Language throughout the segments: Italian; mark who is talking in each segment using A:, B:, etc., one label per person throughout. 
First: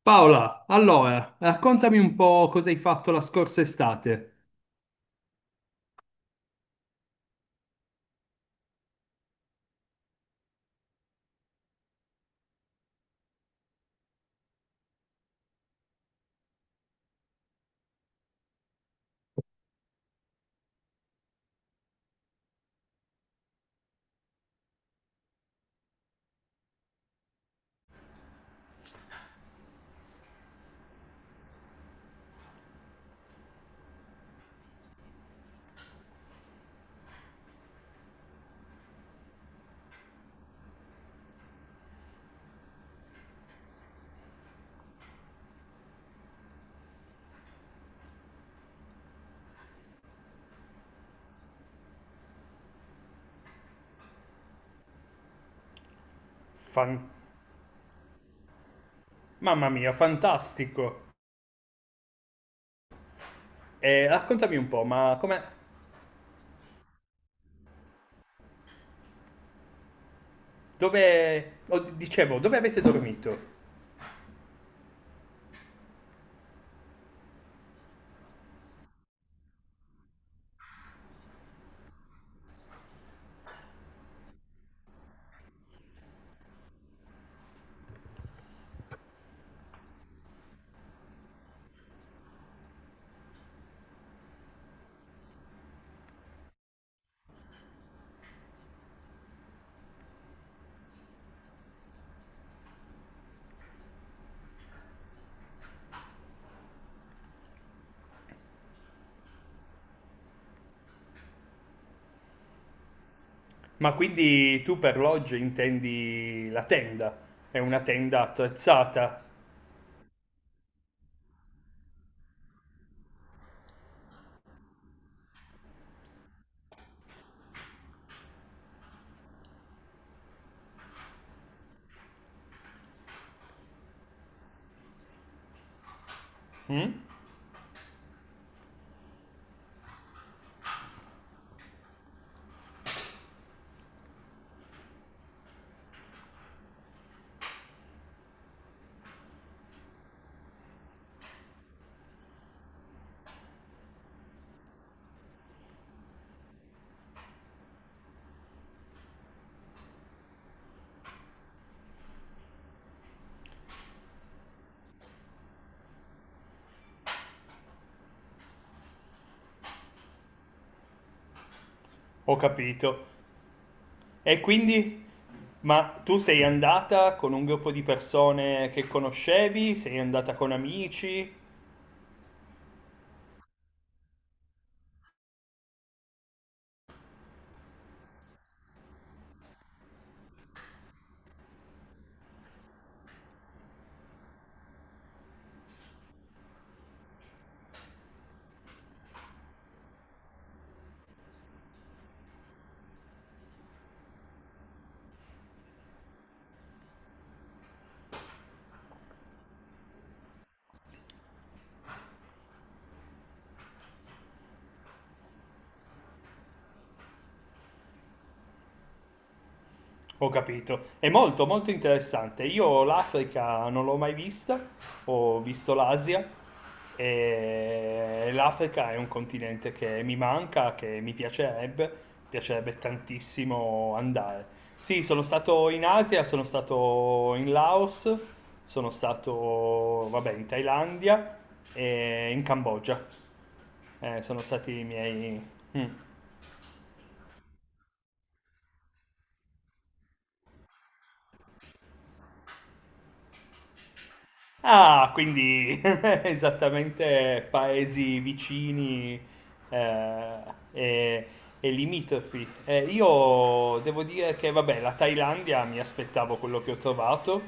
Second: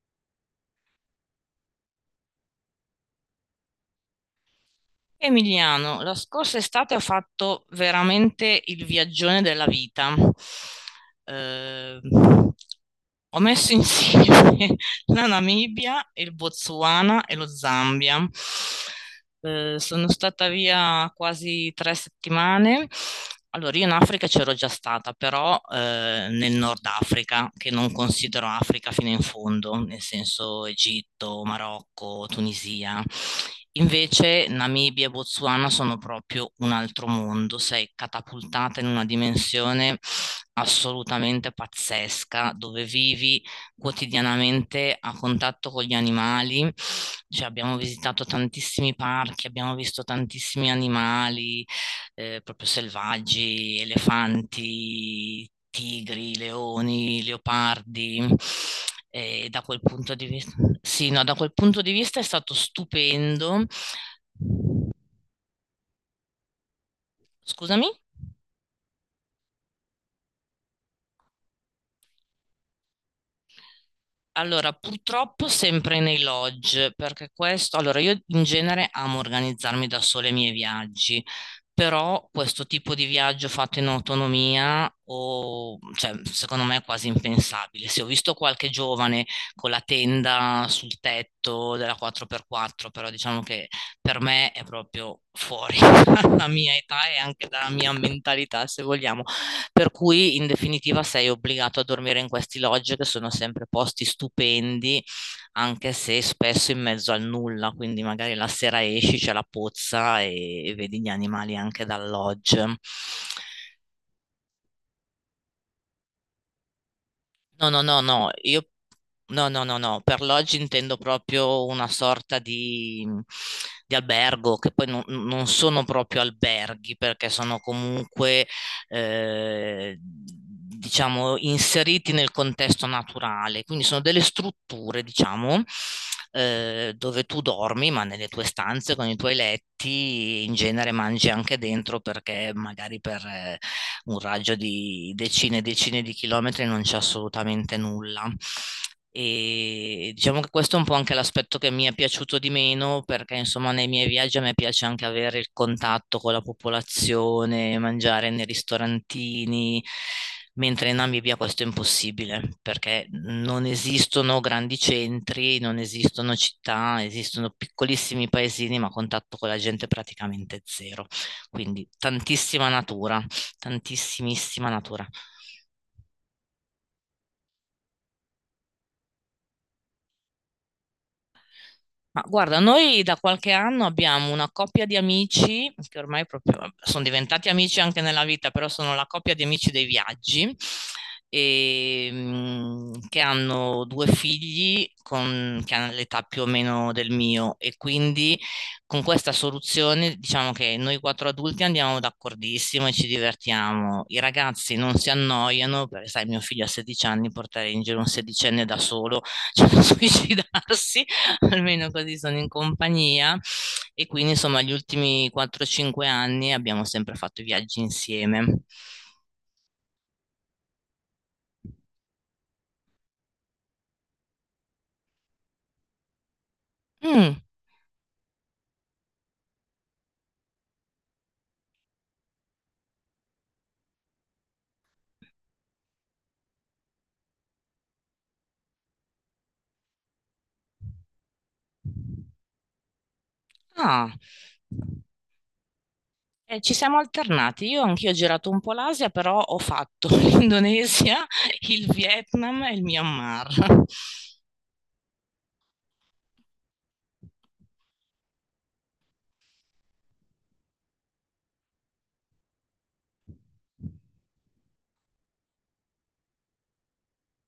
A: Paola, allora, raccontami un po' cosa hai fatto la scorsa estate.
B: Emiliano, la scorsa estate ho fatto veramente il viaggione della vita. Eh, Ho messo insieme la Namibia, il Botswana e lo Zambia. Sono stata via quasi 3 settimane. Allora, io in Africa c'ero già stata, però nel Nord Africa, che non considero Africa fino in fondo, nel senso Egitto, Marocco, Tunisia. Invece Namibia e Botswana sono proprio un altro mondo, sei catapultata in una dimensione assolutamente pazzesca, dove vivi quotidianamente a contatto con gli animali, cioè abbiamo visitato tantissimi parchi, abbiamo visto tantissimi animali proprio selvaggi, elefanti, tigri,
A: Fan-
B: leoni, leopardi. E da
A: Mamma
B: quel
A: mia,
B: punto di vista,
A: fantastico.
B: sì, no, da quel punto di vista è stato stupendo.
A: Raccontami un po', ma come...
B: Scusami?
A: Dove... oh, dicevo, dove avete dormito?
B: Allora, purtroppo sempre nei lodge, perché questo, allora io in genere amo organizzarmi da sola i miei viaggi, però questo tipo di viaggio fatto in autonomia, cioè, secondo me è quasi impensabile. Se ho visto qualche giovane con la tenda sul tetto della 4x4, però diciamo che per me è proprio fuori dalla mia età e anche dalla mia mentalità, se vogliamo per cui in definitiva sei obbligato a dormire in questi lodge che sono sempre posti stupendi, anche se spesso in mezzo al nulla, quindi magari la sera esci, c'è la pozza e vedi gli animali anche dal lodge.
A: Ma quindi tu per lodge intendi la tenda? È
B: No, no,
A: una
B: no,
A: tenda
B: no, io
A: attrezzata?
B: no, no, no, no, per loggi intendo proprio una sorta di albergo, che poi non sono proprio alberghi, perché sono comunque, diciamo, inseriti nel contesto naturale, quindi sono delle strutture, diciamo,
A: Mm?
B: dove tu dormi, ma nelle tue stanze, con i tuoi letti, in genere mangi anche dentro, perché magari un raggio di decine e decine di chilometri non c'è assolutamente nulla. E diciamo che questo è un po' anche l'aspetto che mi è piaciuto di meno, perché insomma nei miei viaggi a me piace anche avere il contatto con la popolazione, mangiare nei ristorantini, mentre in Namibia questo è impossibile, perché non esistono grandi centri, non esistono città, esistono piccolissimi paesini, ma contatto con la gente praticamente zero. Quindi
A: Ho
B: tantissima
A: capito.
B: natura,
A: E
B: tantissimissima
A: quindi...
B: natura.
A: Ma tu sei andata con un gruppo di persone che conoscevi? Sei andata con amici?
B: Ma guarda, noi da qualche anno abbiamo una coppia di amici, che ormai proprio vabbè, sono diventati amici anche nella vita, però sono la coppia di amici dei viaggi, e, che hanno due che hanno l'età più o meno del mio e quindi con questa soluzione diciamo che noi quattro adulti andiamo d'accordissimo e ci divertiamo. I ragazzi non si annoiano, perché sai, mio figlio ha 16 anni, portare in giro un sedicenne da solo, cioè da suicidarsi. Almeno così sono in compagnia e quindi insomma gli ultimi 4-5 anni abbiamo sempre fatto i viaggi insieme.
A: Ho capito, è molto molto interessante. Io l'Africa non l'ho mai vista, ho visto l'Asia
B: Mm,
A: e l'Africa è un continente che mi manca, che mi piacerebbe, piacerebbe tantissimo andare. Sì, sono stato in Asia, sono stato in Laos, sono stato, vabbè, in Thailandia e in Cambogia.
B: ah.
A: Sono stati i miei... Mm.
B: Ci siamo alternati, io anch'io ho girato un po' l'Asia, però ho fatto l'Indonesia, il Vietnam e il Myanmar.
A: Ah, quindi esattamente paesi vicini, eh, e, e limitrofi. Io devo dire che, vabbè, la Thailandia mi aspettavo quello che ho trovato,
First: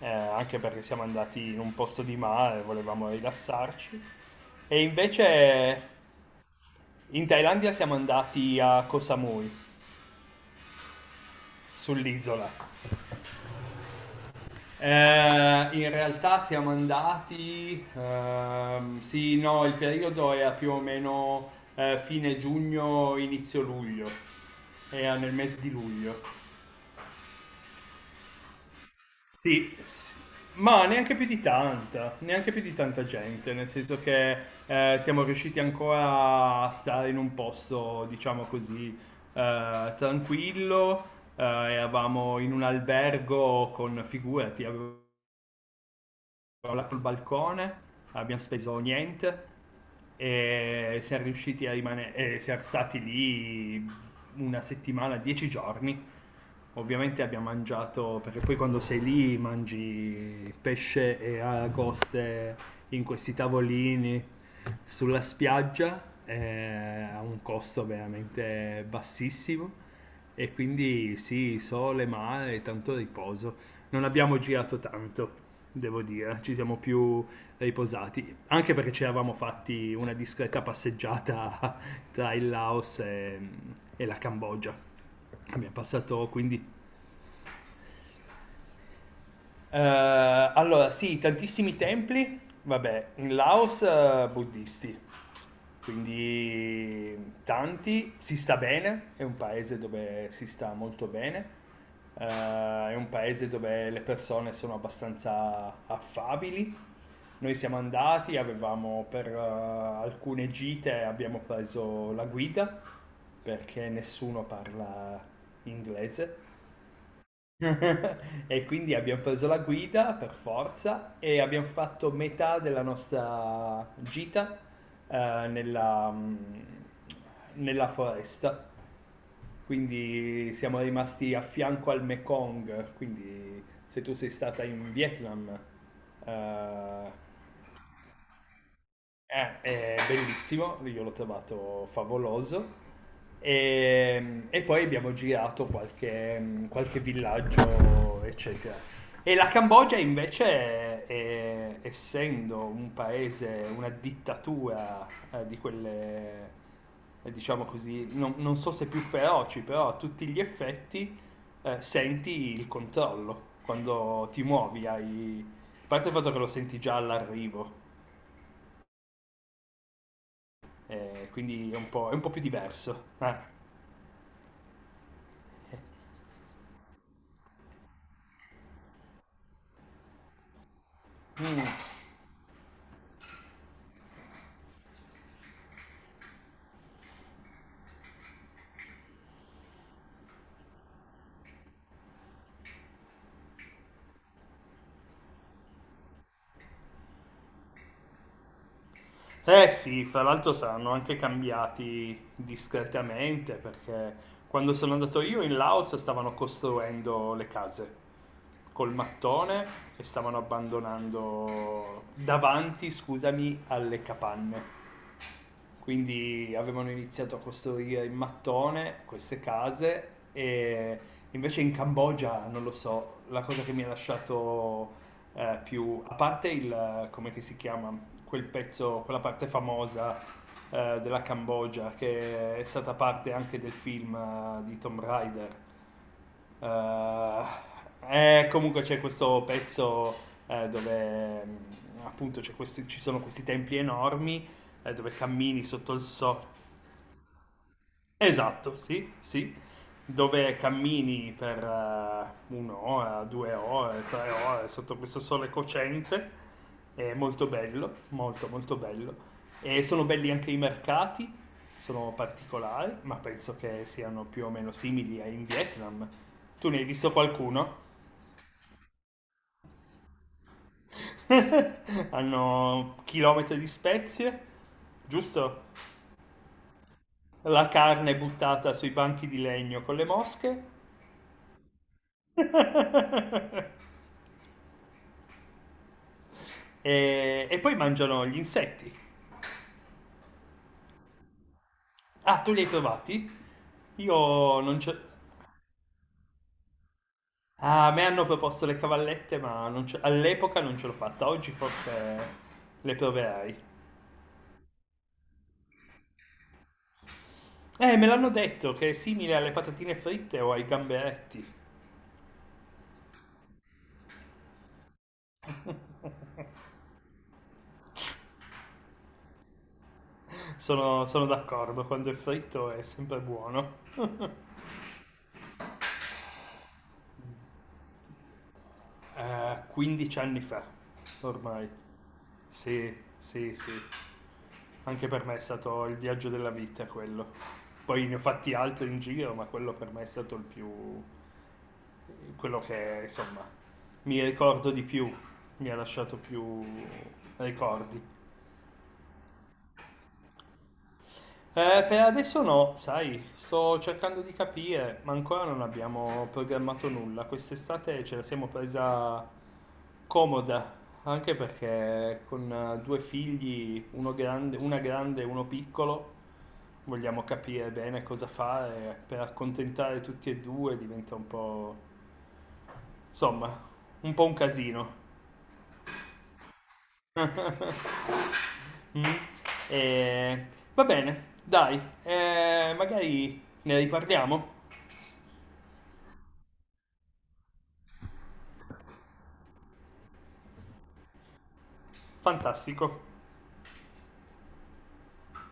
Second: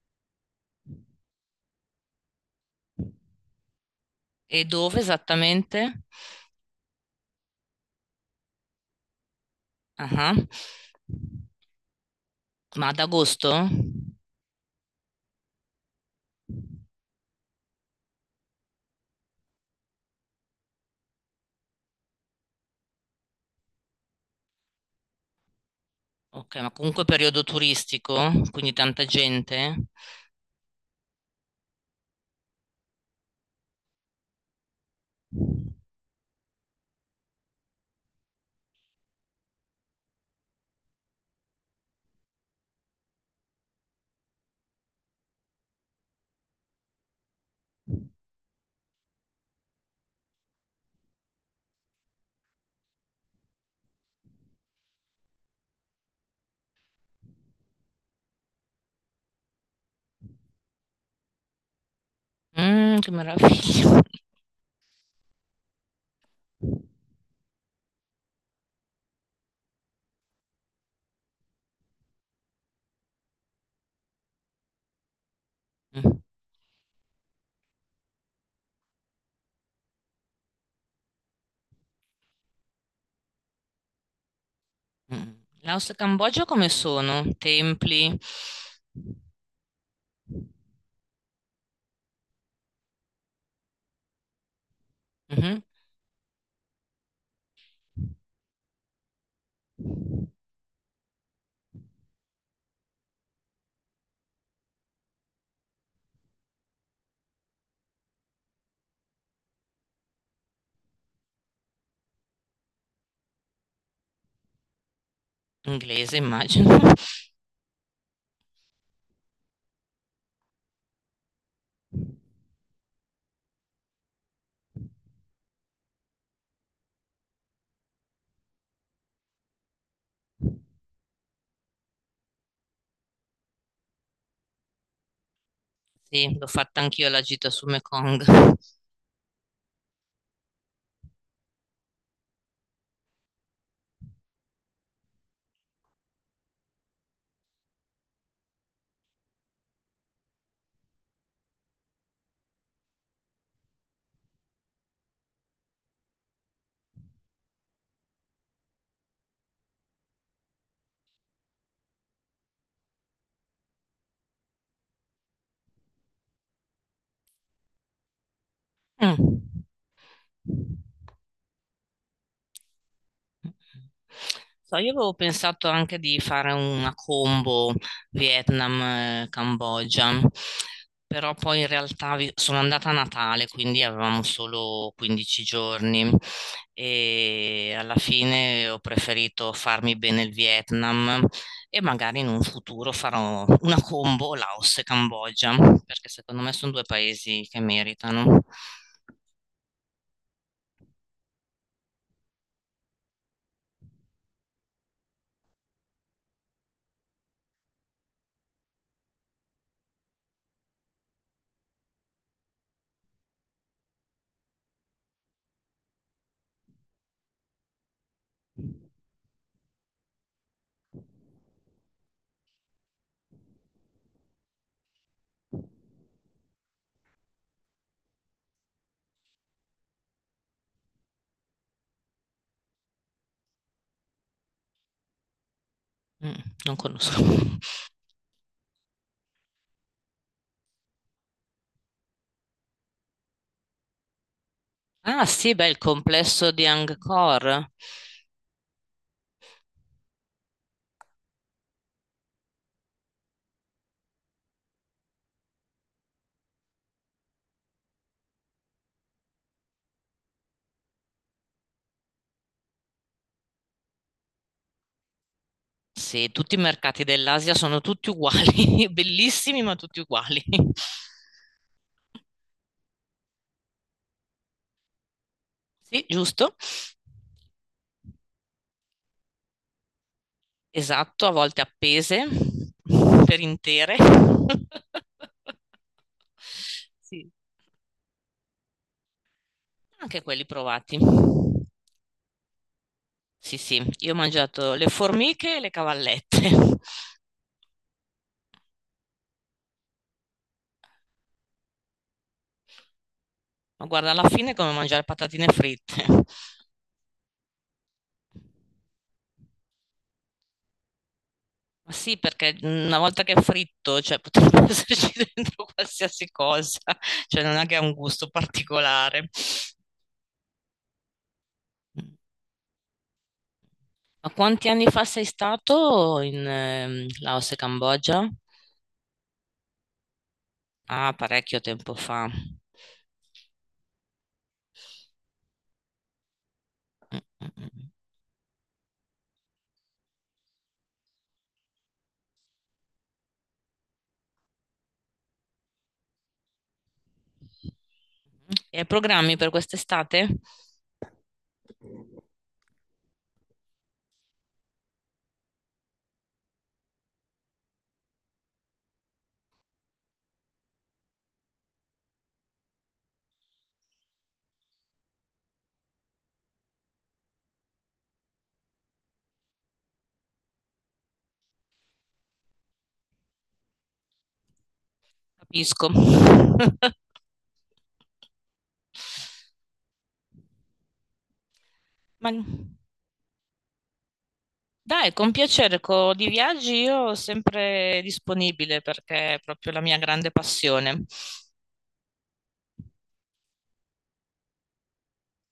A: anche perché siamo andati in un posto di mare, volevamo rilassarci.
B: E
A: E
B: dove
A: invece
B: esattamente?
A: in Thailandia siamo andati a Koh Samui,
B: Ah,
A: sull'isola.
B: ma ad agosto?
A: In realtà siamo andati, sì, no, il periodo era più o meno fine giugno, inizio luglio, era nel mese di luglio.
B: Ok, ma comunque periodo turistico, quindi tanta
A: Sì,
B: gente.
A: s- ma neanche più di tanta, neanche più di tanta gente, nel senso che siamo riusciti ancora a stare in un posto, diciamo così, tranquillo, eravamo in un albergo con, figurati, avevo crollato il balcone, abbiamo speso niente e siamo riusciti a rimanere, e siamo stati lì una settimana, dieci giorni. Ovviamente abbiamo mangiato, perché poi quando sei lì mangi pesce e aragoste
B: Mm,
A: in
B: che
A: questi
B: meraviglia.
A: tavolini sulla spiaggia a un costo veramente bassissimo, e quindi sì, sole, mare, e tanto riposo. Non abbiamo girato tanto, devo
B: Mh,
A: dire, ci siamo più riposati, anche perché ci eravamo fatti una discreta passeggiata tra il Laos e la Cambogia.
B: mh-mh.
A: Abbiamo
B: Laos e
A: passato
B: Cambogia
A: quindi
B: come sono? Templi?
A: eh, allora, sì, tantissimi templi, vabbè, in Laos buddisti,
B: Mh-mh.
A: quindi tanti, si sta bene, è un paese dove si sta molto bene, eh, è un paese dove le persone sono abbastanza affabili. Noi siamo andati, avevamo per alcune gite abbiamo preso la guida perché nessuno parla
B: Inglese
A: inglese.
B: immagino.
A: E quindi abbiam preso la guida per forza e abbiam fatto metà della nostra gita, ehm, nella mhmm, nella foresta. Quindi siamo rimasti a fianco al Mekong, quindi se tu sei stata in Vietnam,
B: Sì, l'ho fatta anch'io
A: eh,
B: la gita su Mekong.
A: è bellissimo, io l'ho trovato favoloso. E poi abbiamo girato qualche, qualche villaggio, eccetera. E la Cambogia invece, è, essendo un paese, una dittatura di quelle, diciamo così, non, non so se più feroci, però a tutti gli effetti senti il controllo quando ti muovi. Hai... A parte il fatto che lo senti già all'arrivo
B: Mh.
A: quindi è un po' più diverso.
B: So, io avevo pensato anche di fare una combo Vietnam-Cambogia, però poi in
A: Mm.
B: realtà sono andata a Natale, quindi avevamo solo 15 giorni e alla fine ho preferito farmi bene il Vietnam e magari in un futuro farò una combo Laos e Cambogia, perché secondo me sono due paesi che meritano.
A: Eh sì, fra l'altro saranno anche cambiati discretamente perché quando sono andato io in Laos stavano costruendo le case col mattone e stavano abbandonando davanti, scusami, alle capanne. Quindi avevano iniziato a costruire in mattone queste case e invece in Cambogia, non lo so, la cosa che mi ha lasciato più, a parte il, come che si chiama, quel pezzo, quella parte famosa della Cambogia che è stata parte anche del film di Tomb Raider.
B: Mm, non conosco.
A: Eh, e comunque c'è questo pezzo dove mm, appunto ci sono questi templi enormi dove
B: Ah sì,
A: cammini
B: beh, il
A: sotto il
B: complesso
A: sole.
B: di Angkor.
A: Esatto, sì, sì. Dove cammini per un'ora, due ore, tre ore sotto questo sole cocente. È molto bello, molto molto bello. E sono belli anche i mercati, sono particolari, ma penso che siano più o meno simili ai in Vietnam.
B: Sì, tutti i
A: Tu ne hai
B: mercati
A: visto
B: dell'Asia sono
A: qualcuno?
B: tutti uguali, bellissimi ma tutti uguali.
A: Hanno chilometri di spezie, giusto?
B: Sì, giusto.
A: La carne buttata sui banchi di legno con le mosche.
B: Esatto, a volte appese per intere. Sì,
A: E, e poi mangiano gli insetti.
B: anche quelli provati.
A: Ah, tu li hai trovati?
B: Sì, sì, io ho
A: Io
B: mangiato
A: non
B: le
A: c'ho...
B: formiche e le cavallette.
A: Ah, a me hanno proposto le cavallette, ma non ce- all'epoca non ce l'ho fatta. Oggi forse le proverai.
B: Ma guarda, alla fine è come mangiare patatine fritte.
A: Me l'hanno detto che è simile alle patatine fritte o ai gamberetti.
B: Ma sì, perché una volta che è fritto, cioè potrebbe esserci dentro qualsiasi cosa, cioè non è che ha un gusto particolare.
A: Sono, sono d'accordo, quando è fritto è sempre buono.
B: Ma quanti anni fa sei stato in Laos e Cambogia?
A: Eh, 15 anni fa,
B: Ah, parecchio
A: ormai.
B: tempo fa.
A: Sì, sì, sì. Anche per me è stato il viaggio della vita
B: Mm,
A: quello.
B: mm, mm.
A: Poi ne ho fatti altri in giro, ma quello per me è stato il più... quello che, insomma, mi ricordo di più, mi ha lasciato più ricordi.
B: E hai programmi per quest'estate?
A: Per adesso no, sai, sto cercando di capire, ma ancora non abbiamo programmato nulla. Quest'estate ce la siamo presa comoda, anche perché con due figli, uno grande, una grande e uno piccolo, vogliamo capire bene cosa fare per accontentare tutti e due, diventa un po', insomma, un po' un casino.
B: Capisco.
A: Mm. Eh, va bene, dai,
B: Ma
A: magari ne riparliamo.
B: dai, con piacere, di viaggi io sempre disponibile perché è proprio la mia grande passione.
A: Fantastico.